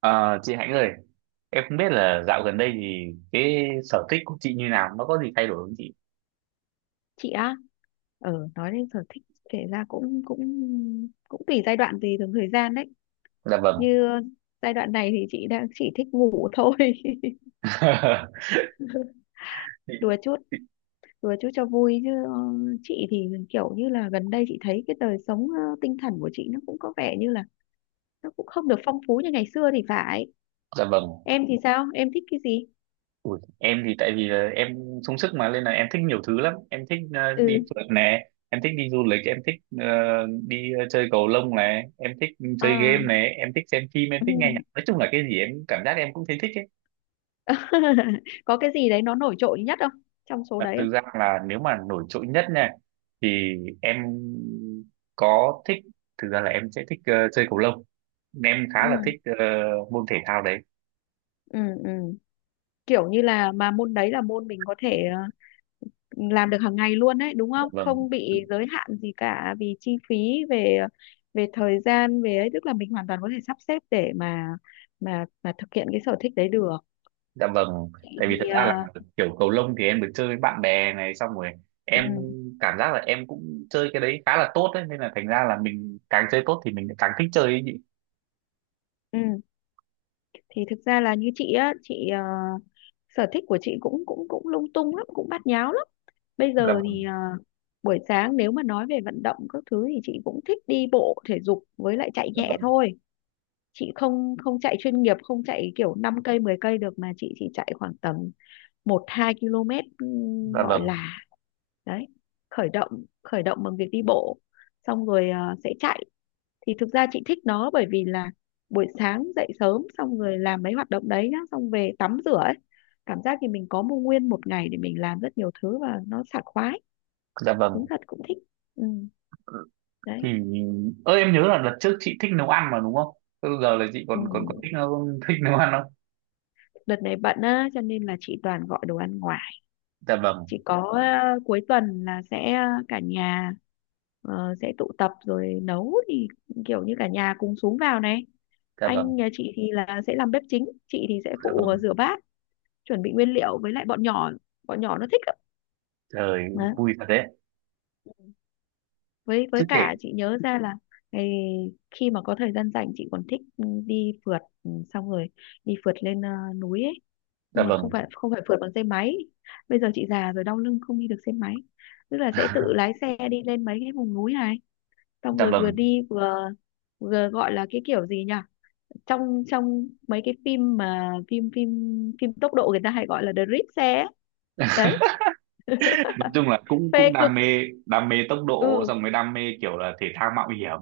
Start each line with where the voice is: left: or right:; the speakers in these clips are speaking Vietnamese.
right: Ờ, chị Hạnh ơi, em không biết là dạo gần đây thì cái sở thích của chị như nào, nó có gì thay đổi không chị?
left: Chị á? Ờ, nói đến sở thích kể ra cũng cũng cũng tùy giai đoạn, tùy từng thời gian đấy.
right: Dạ vâng.
left: Như giai đoạn này thì chị đang chỉ thích ngủ thôi. Đùa chút, đùa chút cho vui chứ chị thì kiểu như là gần đây chị thấy cái đời sống tinh thần của chị nó cũng có vẻ như là nó cũng không được phong phú như ngày xưa thì phải.
right: Dạ vâng.
left: Em thì sao, em thích cái gì?
right: Ui, em thì tại vì là em sung sức mà nên là em thích nhiều thứ lắm. Em thích đi
left: Ừ.
right: phượt nè, em thích đi du lịch, em thích ờ, đi chơi cầu lông này, em thích chơi game
left: À.
right: này, em thích xem phim, em
left: Ừ.
right: thích nghe nhạc. Nói chung là cái gì em cảm giác em cũng thấy thích.
left: Có cái gì đấy nó nổi trội nhất không, trong số
right: À,
left: đấy
right: thực
left: không?
right: ra là nếu mà nổi trội nhất nha thì em có thích, thực ra là em sẽ thích chơi cầu lông, em khá là thích
left: ừ
right: môn thể thao đấy.
left: ừ ừ kiểu như là mà môn đấy là môn mình có thể làm được hàng ngày luôn đấy đúng
right: Dạ
left: không,
right: vâng.
left: không bị giới hạn gì cả vì chi phí về về thời gian, về ấy, tức là mình hoàn toàn có thể sắp xếp để mà thực hiện cái sở thích đấy được.
right: Dạ vâng.
left: Chị
right: Tại vì
left: thì
right: thực ra là kiểu cầu lông thì em được chơi với bạn bè này, xong rồi
left: ừ,
right: em cảm giác là em cũng chơi cái đấy khá là tốt đấy, nên là thành ra là mình càng chơi tốt thì mình càng thích chơi ấy nhỉ.
left: ừ, thì thực ra là như chị á, chị sở thích của chị cũng cũng cũng lung tung lắm, cũng bát nháo lắm. Bây
right: Dạ
left: giờ thì
right: vâng.
left: buổi sáng nếu mà nói về vận động các thứ thì chị cũng thích đi bộ thể dục với lại chạy
right: Dạ
left: nhẹ
right: vâng.
left: thôi. Chị không không chạy chuyên nghiệp, không chạy kiểu 5 cây 10 cây được, mà chị chỉ chạy khoảng tầm một 2 km.
right: Dạ
left: Gọi
right: vâng.
left: là đấy, khởi động bằng việc đi bộ, xong rồi sẽ chạy. Thì thực ra chị thích nó bởi vì là buổi sáng dậy sớm xong rồi làm mấy hoạt động đấy nhá, xong về tắm rửa ấy, cảm giác thì mình có một nguyên một ngày để mình làm rất nhiều thứ, và nó sảng khoái,
right: Dạ
left: đúng
right: vâng.
left: thật, cũng thích. Ừ,
right: Thì
left: đấy.
right: em nhớ là đợt trước chị thích nấu ăn mà đúng không? Thế giờ là chị
left: Ừ.
right: còn còn còn thích nấu ăn không?
left: Đợt này bận á cho nên là chị toàn gọi đồ ăn ngoài,
right: Dạ vâng.
left: chỉ có cuối tuần là sẽ cả nhà sẽ tụ tập rồi nấu. Thì kiểu như cả nhà cùng xuống vào này,
right: Dạ
left: anh
right: vâng.
left: nhà chị thì là sẽ làm bếp chính, chị thì sẽ
right: Dạ
left: phụ
right: vâng.
left: rửa bát, chuẩn bị nguyên liệu, với lại bọn nhỏ nó thích ạ.
right: Trời, vui thật đấy.
left: Với
right: Chứ kể.
left: cả chị nhớ ra là ngày khi mà có thời gian rảnh chị còn thích, ừ, đi phượt, ừ, xong rồi đi phượt lên núi ấy.
right: Dạ
left: Nhưng mà không
right: vâng.
left: phải không phải phượt bằng xe máy, bây giờ chị già rồi, đau lưng không đi được xe máy, tức là sẽ tự lái xe đi lên mấy cái vùng núi này, xong
right: Dạ
left: rồi vừa
right: vâng.
left: đi vừa vừa gọi là cái kiểu gì nhỉ, trong trong mấy cái phim mà phim phim phim tốc độ người ta hay gọi là drift xe ấy. Đấy,
right: Nói chung là cũng
left: phê
right: cũng
left: cực.
right: đam mê, đam mê tốc độ
left: Ừ,
right: xong mới đam mê kiểu là thể thao mạo hiểm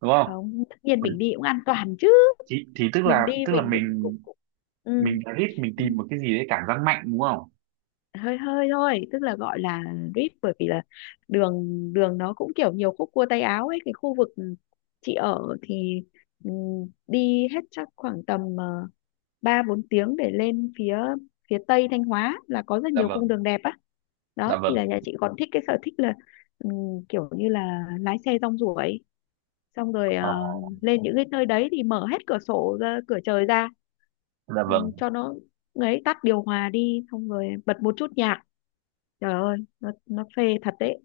right: đúng không?
left: không, tất nhiên mình đi cũng an toàn chứ,
right: Thì tức
left: mình
right: là
left: đi
right: tức là
left: mình cũng
right: mình
left: cũng, cũng ừ,
right: mình thích, mình tìm một cái gì đấy cảm giác mạnh đúng không?
left: hơi hơi thôi, tức là gọi là drip, bởi vì là đường, đường nó cũng kiểu nhiều khúc cua tay áo ấy. Cái khu vực chị ở thì, ừ, đi hết chắc khoảng tầm 3-4 tiếng để lên phía phía tây Thanh Hóa là có rất
right: Dạ
left: nhiều cung
right: vâng.
left: đường đẹp á.
right: Dạ
left: Đó thì
right: vâng.
left: là nhà chị còn thích cái sở thích là, ừ, kiểu như là lái xe rong ruổi xong rồi
right: Ờ.
left: lên những cái nơi đấy thì mở hết cửa sổ ra, cửa trời ra,
right: Dạ
left: ừ,
right: vâng.
left: cho nó ấy, tắt điều hòa đi xong rồi bật một chút nhạc, trời ơi, nó phê thật đấy,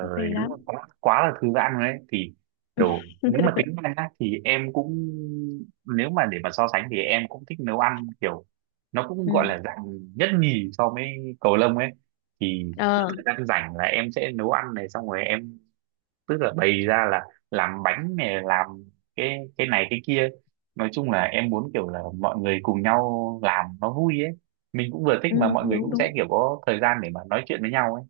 left: nó phê
right: đúng
left: lắm.
right: là quá quá là thư giãn rồi đấy. Thì kiểu nếu mà tính ra nhá, thì em cũng, nếu mà để mà so sánh thì em cũng thích nấu ăn, kiểu nó cũng gọi
left: Ừ.
right: là dạng nhất nhì so với cầu lông ấy, thì cứ
left: Ờ.
right: thời gian rảnh là em sẽ nấu ăn này, xong rồi em tức là bày ra là làm bánh này, làm cái này cái kia. Nói chung là em muốn kiểu là mọi người cùng nhau làm nó vui ấy, mình cũng vừa thích
left: Ừ,
right: mà mọi người
left: đúng
right: cũng
left: đúng,
right: sẽ kiểu có thời gian để mà nói chuyện với nhau ấy.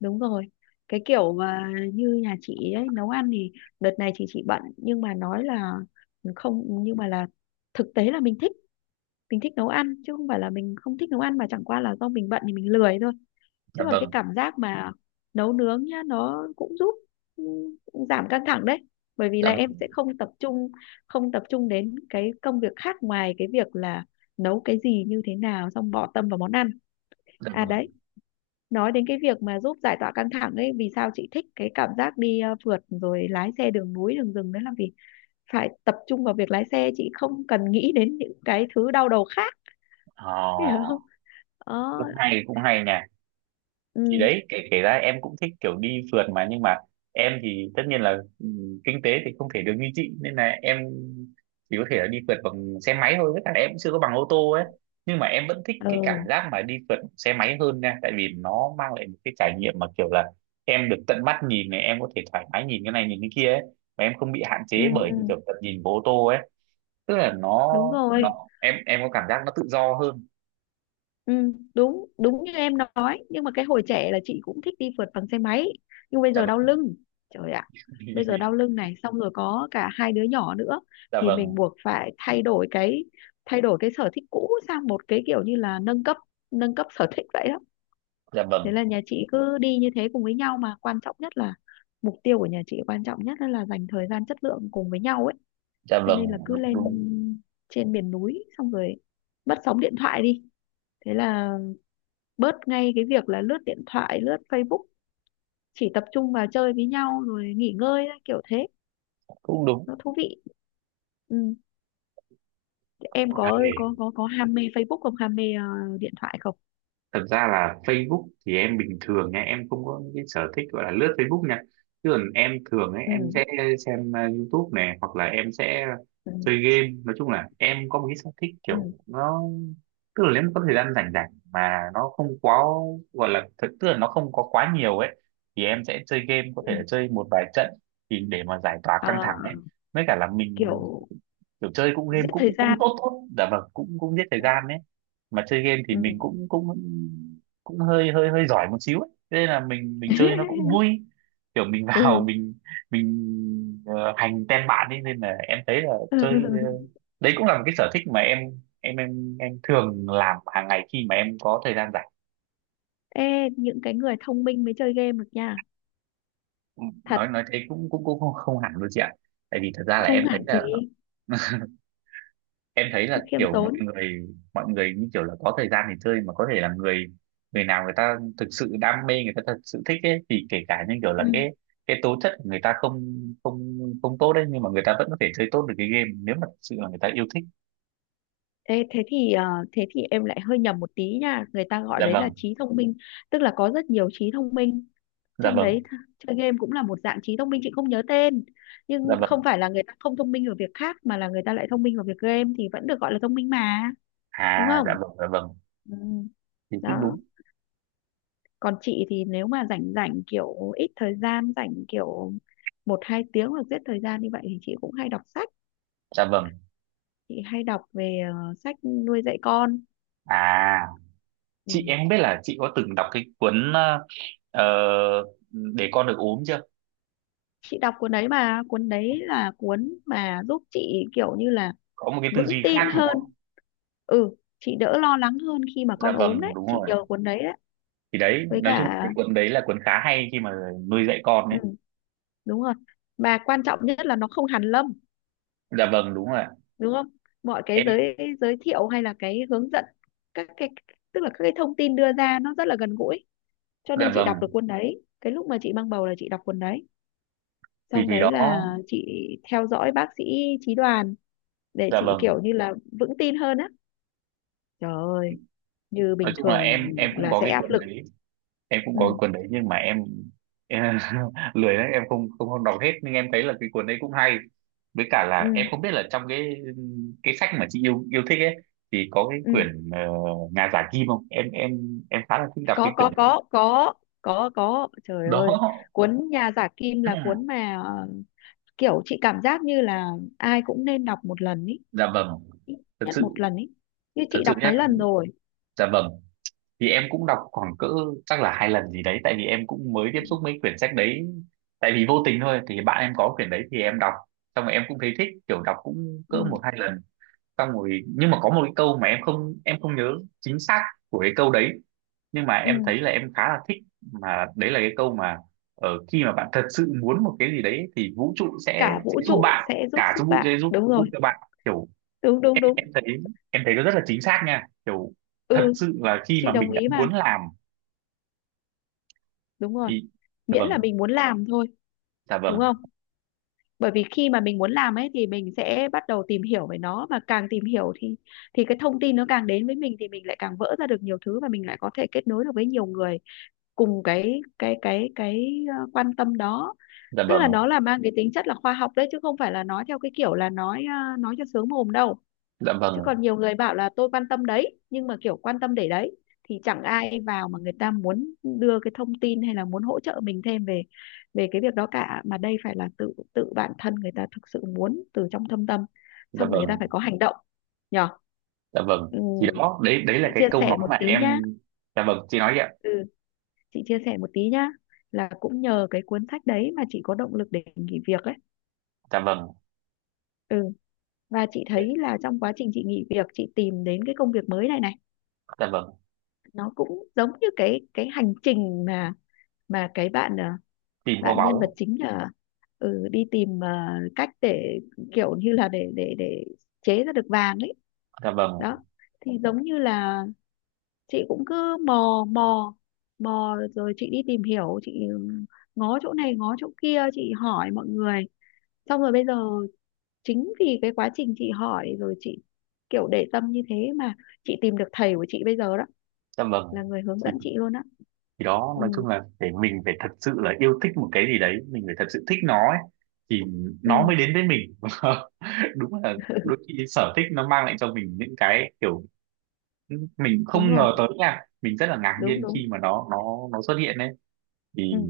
left: đúng rồi. Cái kiểu mà như nhà chị ấy nấu ăn thì đợt này chị bận, nhưng mà nói là không, nhưng mà là thực tế là mình thích, mình thích nấu ăn, chứ không phải là mình không thích nấu ăn, mà chẳng qua là do mình bận thì mình lười thôi. Chứ
right: Dạ
left: còn cái
right: vâng.
left: cảm giác mà nấu nướng nhá, nó cũng giúp, ừ, giảm căng thẳng đấy, bởi vì
right: Dạ
left: là em
right: vâng.
left: sẽ không tập trung, không tập trung đến cái công việc khác, ngoài cái việc là nấu cái gì như thế nào, xong bỏ tâm vào món ăn.
right: Dạ
left: À,
right: vâng.
left: đấy, nói đến cái việc mà giúp giải tỏa căng thẳng ấy, vì sao chị thích cái cảm giác đi phượt rồi lái xe đường núi đường rừng đấy, là vì phải tập trung vào việc lái xe, chị không cần nghĩ đến những cái thứ đau đầu khác. Hiểu
right: Ờ,
left: không? Ờ.
right: cũng hay cũng hay nha.
left: Ừ,
right: Thì đấy, kể kể ra em cũng thích kiểu đi phượt mà, nhưng mà em thì tất nhiên là, ừ, kinh tế thì không thể được như chị nên là em chỉ có thể là đi phượt bằng xe máy thôi, với cả em cũng chưa có bằng ô tô ấy. Nhưng mà em vẫn thích cái cảm
left: ừ,
right: giác mà đi phượt xe máy hơn nha, tại vì nó mang lại một cái trải nghiệm mà kiểu là em được tận mắt nhìn này, em có thể thoải mái nhìn cái này nhìn cái kia ấy, và em không bị hạn
left: ừ,
right: chế bởi
left: ừ,
right: những kiểu tận nhìn của ô tô ấy. Tức là nó
left: đúng rồi.
right: nó em có cảm giác nó tự do hơn.
left: Ừ, đúng đúng như em nói, nhưng mà cái hồi trẻ là chị cũng thích đi phượt bằng xe máy, nhưng bây
right: Dạ
left: giờ đau
right: vâng.
left: lưng, trời ạ, bây giờ đau lưng này, xong rồi có cả hai đứa nhỏ nữa,
right: Dạ
left: thì mình
right: vâng.
left: buộc phải thay đổi cái, thay đổi cái sở thích cũ sang một cái kiểu như là nâng cấp, nâng cấp sở thích vậy đó.
right: Dạ
left: Thế
right: vâng.
left: là nhà chị cứ đi như thế cùng với nhau, mà quan trọng nhất là mục tiêu của nhà chị quan trọng nhất là dành thời gian chất lượng cùng với nhau ấy.
right: Dạ
left: Cho nên
right: vâng.
left: là cứ
right: Đúng
left: lên
right: đúng.
left: trên miền núi xong rồi mất sóng điện thoại đi, thế là bớt ngay cái việc là lướt điện thoại, lướt Facebook, chỉ tập trung vào chơi với nhau rồi nghỉ ngơi thôi, kiểu thế,
right: Cũng đúng.
left: nó thú vị. Ừ. Em có
right: Ê,
left: ham mê Facebook không, ham mê điện thoại không?
right: thật ra là Facebook thì em bình thường nha, em không có cái sở thích gọi là lướt Facebook nha, chứ còn em thường ấy
left: Ừ.
right: em sẽ xem YouTube này, hoặc là em sẽ
left: Ừ.
right: chơi game. Nói chung là em có một cái sở thích kiểu
left: Ừ.
right: nó, tức là nếu mà có thời gian rảnh rảnh mà nó không quá gọi là thật, tức là nó không có quá nhiều ấy, thì em sẽ chơi game, có thể là
left: Ừ.
right: chơi một vài trận thì để mà giải tỏa
left: Ờ,
right: căng thẳng ấy. Với cả là mình
left: kiểu
right: kiểu chơi cũng game
left: giết thời
right: cũng cũng
left: gian.
right: tốt tốt, dạ vâng, cũng cũng giết thời
left: Ừ.
right: gian đấy. Mà chơi game thì
left: Ừ.
right: mình cũng cũng cũng hơi hơi hơi giỏi một xíu ấy. Thế nên là mình chơi nó cũng vui, kiểu mình vào
left: Ừ.
right: mình hành tem bạn ấy. Nên là em thấy là chơi
left: Ừ.
right: đấy cũng là một cái sở thích mà em thường làm hàng ngày khi mà em có thời gian rảnh.
left: Ê, những cái người thông minh mới chơi game được nha. Thật.
right: Nói thế cũng cũng cũng không, không hẳn luôn chị ạ. Tại vì thật ra là
left: Không
right: em thấy
left: nản gì.
right: là em thấy là
left: Cứ khiêm
right: kiểu mọi
left: tốn.
right: người mọi người như kiểu là có thời gian để chơi, mà có thể là người người nào người ta thực sự đam mê, người ta thật sự thích ấy, thì kể cả như kiểu là
left: Ừ.
right: cái tố chất của người ta không, không tốt đấy, nhưng mà người ta vẫn có thể chơi tốt được cái game nếu mà thật sự là người ta yêu thích.
left: Ê, thế thì thế thì em lại hơi nhầm một tí nha, người ta gọi
right: Dạ
left: đấy là
right: vâng.
left: trí thông minh, tức là có rất nhiều trí thông minh,
right: Dạ
left: trong
right: vâng.
left: đấy chơi game cũng là một dạng trí thông minh, chị không nhớ tên,
right: Dạ
left: nhưng không
right: vâng.
left: phải là người ta không thông minh ở việc khác, mà là người ta lại thông minh ở việc game, thì vẫn được gọi là thông minh mà, đúng
right: À, dạ
left: không?
right: vâng. Dạ vâng.
left: Ừ,
right: Thì cũng
left: đó.
right: đúng.
left: Còn chị thì nếu mà rảnh rảnh, kiểu ít thời gian rảnh, kiểu 1-2 tiếng hoặc giết thời gian như vậy, thì chị cũng hay đọc sách.
right: Dạ vâng.
left: Chị hay đọc về sách nuôi dạy con.
right: À,
left: Ừ.
right: chị em biết là chị có từng đọc cái cuốn ờ, để con được ốm chưa?
left: Chị đọc cuốn đấy mà, cuốn đấy là cuốn mà giúp chị kiểu như là
right: Có một cái tư
left: vững
right: duy khác
left: tin
right: đúng không?
left: hơn, ừ, chị đỡ lo lắng hơn khi mà
right: Dạ
left: con ốm
right: vâng,
left: đấy,
right: đúng
left: chị
right: rồi.
left: nhờ cuốn đấy đấy.
right: Thì đấy,
left: Với
right: nói chung là
left: cả,
right: cái cuốn đấy là cuốn khá hay khi mà nuôi dạy con đấy.
left: ừ, đúng rồi, mà quan trọng nhất là nó không hàn lâm,
right: Dạ vâng, đúng rồi ạ.
left: đúng không, mọi cái
right: Em.
left: giới, giới thiệu hay là cái hướng dẫn, các cái, tức là các cái thông tin đưa ra nó rất là gần gũi. Cho
right: Dạ
left: nên chị đọc được
right: vâng.
left: cuốn đấy cái lúc mà chị mang bầu, là chị đọc cuốn đấy
right: thì
left: xong,
right: thì
left: đấy là
right: đó.
left: chị theo dõi bác sĩ Chí Đoàn, để
right: Dạ
left: chị
right: vâng.
left: kiểu như là vững tin hơn á. Trời ơi, như
right: Nói
left: bình
right: chung là
left: thường
right: em cũng
left: là
right: có
left: sẽ
right: cái
left: áp
right: cuốn
left: lực.
right: đấy. Em cũng
left: Ừ,
right: có cái cuốn đấy nhưng mà em, em lười đấy, em không không không đọc hết. Nhưng em thấy là cái cuốn đấy cũng hay, với cả
left: ừ,
right: là em không biết là trong cái sách mà chị yêu yêu thích ấy thì có cái
left: ừ.
right: quyển Nhà giả kim không? Em khá là thích đọc
left: Có,
right: cái quyển
left: có,
right: đấy.
left: có, có, có, có. Trời ơi,
right: Đó.
left: cuốn Nhà giả kim là cuốn mà kiểu chị cảm giác như là ai cũng nên đọc một lần ý.
right: Dạ vâng.
left: Ít
right: Thật
left: nhất một
right: sự.
left: lần ý. Như
right: Thật
left: chị
right: sự
left: đọc
right: nhé.
left: mấy lần rồi.
right: Dạ vâng. Thì em cũng đọc khoảng cỡ, chắc là 2 lần gì đấy, tại vì em cũng mới tiếp
left: Ừ,
right: xúc mấy quyển sách đấy. Tại vì vô tình thôi, thì bạn em có quyển đấy thì em đọc, xong rồi em cũng thấy thích kiểu đọc cũng cỡ
left: ừ.
right: 1-2 lần. Xong rồi nhưng mà có một cái câu mà em không nhớ chính xác của cái câu đấy, nhưng mà em
left: Ừ.
right: thấy là em khá là thích, mà đấy là cái câu mà ở khi mà bạn thật sự muốn một cái gì đấy thì vũ trụ sẽ
left: Cả
right: sẽ
left: vũ
right: giúp
left: trụ
right: bạn,
left: sẽ giúp
right: cả
left: sức
right: vũ trụ sẽ
left: bạn.
right: giúp
left: Đúng
right: giúp
left: rồi,
right: cho bạn. Kiểu
left: đúng, đúng,
right: em
left: đúng.
right: em thấy em thấy nó rất là chính xác nha, kiểu thật
left: Ừ,
right: sự là khi
left: chị
right: mà
left: đồng
right: mình đã
left: ý mà.
right: muốn làm.
left: Đúng rồi.
right: Ý. Dạ
left: Miễn là
right: vâng.
left: mình muốn làm thôi,
right: Dạ
left: đúng
right: vâng.
left: không? Bởi vì khi mà mình muốn làm ấy, thì mình sẽ bắt đầu tìm hiểu về nó, mà càng tìm hiểu thì cái thông tin nó càng đến với mình, thì mình lại càng vỡ ra được nhiều thứ, và mình lại có thể kết nối được với nhiều người cùng cái quan tâm đó.
right: Dạ
left: Tức là
right: vâng.
left: nó là mang cái tính chất là khoa học đấy, chứ không phải là nói theo cái kiểu là nói, nói cho sướng mồm đâu.
right: Dạ vâng.
left: Chứ còn nhiều người bảo là tôi quan tâm đấy, nhưng mà kiểu quan tâm để đấy, thì chẳng ai vào mà người ta muốn đưa cái thông tin hay là muốn hỗ trợ mình thêm về về cái việc đó cả, mà đây phải là tự, tự bản thân người ta thực sự muốn từ trong thâm tâm,
right: Dạ
left: xong rồi người ta
right: vâng.
left: phải có hành động, nhở.
right: Dạ vâng.
left: Ừ,
right: Thì đó, đấy đấy là
left: chị
right: cái
left: chia
right: câu
left: sẻ
right: nói
left: một
right: mà
left: tí
right: em.
left: nhá,
right: Dạ vâng, chị nói đi ạ.
left: ừ, chị chia sẻ một tí nhá, là cũng nhờ cái cuốn sách đấy mà chị có động lực để nghỉ việc ấy.
right: Dạ vâng.
left: Ừ. Và chị thấy là trong quá trình chị nghỉ việc, chị tìm đến cái công việc mới này này,
right: Dạ vâng.
left: nó cũng giống như cái hành trình mà cái bạn,
right: Tìm kho
left: bạn nhân vật
right: báu.
left: chính là, ừ, đi tìm, cách để kiểu như là để chế ra được vàng ấy.
right: Dạ vâng.
left: Đó, thì giống như là chị cũng cứ mò, mò rồi chị đi tìm hiểu, chị, ừ, ngó chỗ này ngó chỗ kia, chị hỏi mọi người, xong rồi bây giờ chính vì cái quá trình chị hỏi rồi chị kiểu để tâm như thế mà chị tìm được thầy của chị bây giờ đó,
right: Dạ vâng.
left: là người hướng
right: thì,
left: dẫn chị luôn á.
right: thì đó,
left: Ừ.
right: nói chung là để mình phải thật sự là yêu thích một cái gì đấy, mình phải thật sự thích nó ấy, thì
left: Ừ.
right: nó mới đến với mình. Đúng là đôi khi sở thích nó mang lại cho mình những cái kiểu mình
left: Đúng
right: không
left: rồi,
right: ngờ tới nha, mình rất là ngạc
left: đúng
right: nhiên khi
left: đúng.
right: mà nó xuất hiện đấy.
left: Ừ.
right: Thì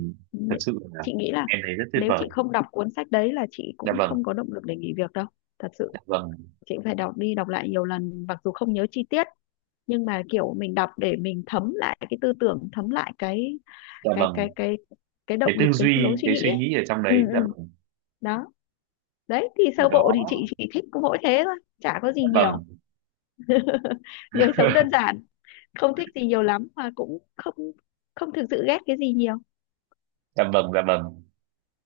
right: thật
left: Nế-
right: sự là
left: chị nghĩ là
right: em thấy rất tuyệt
left: nếu chị
right: vời.
left: không đọc cuốn sách đấy là chị
right: Dạ
left: cũng
right: vâng.
left: không có động lực để nghỉ việc đâu, thật
right: Dạ
left: sự.
right: vâng.
left: Chị cũng phải đọc đi đọc lại nhiều lần, mặc dù không nhớ chi tiết, nhưng mà kiểu mình đọc để mình thấm lại cái tư tưởng, thấm lại cái
right: Dạ
left: cái cái
right: vâng.
left: cái cái
right: Cái
left: động lực,
right: tư
left: cái
right: duy
left: lối suy
right: cái
left: nghĩ
right: suy
left: ấy.
right: nghĩ ở trong
left: Ừ.
right: đấy.
left: Ừ.
right: Dạ vâng.
left: Đó, đấy thì
right: Thì
left: sơ
right: đó.
left: bộ thì chị chỉ thích có mỗi thế thôi, chả có gì
right: Dạ vâng.
left: nhiều, người sống đơn giản, không thích gì nhiều lắm, mà cũng không, không thực sự ghét cái gì nhiều.
right: Dạ vâng. Dạ vâng.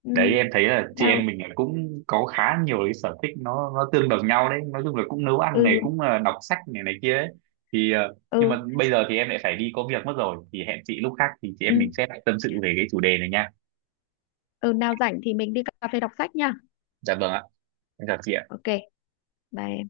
left: Ừ.
right: Đấy,
left: Ừ.
right: em thấy là chị em
left: Nào.
right: mình là cũng có khá nhiều cái sở thích nó tương đồng nhau đấy, nói chung là cũng nấu ăn này,
left: Ừ.
right: cũng là đọc sách này này kia ấy. Thì nhưng mà
left: Ừ.
right: bây giờ thì em lại phải đi có việc mất rồi, thì hẹn chị lúc khác thì chị em
left: Ừ
right: mình sẽ lại tâm sự về cái chủ đề này nha.
left: ừ nào rảnh thì mình đi cà phê đọc sách nha.
right: Dạ vâng ạ. Em chào chị ạ.
left: Ok. Bye.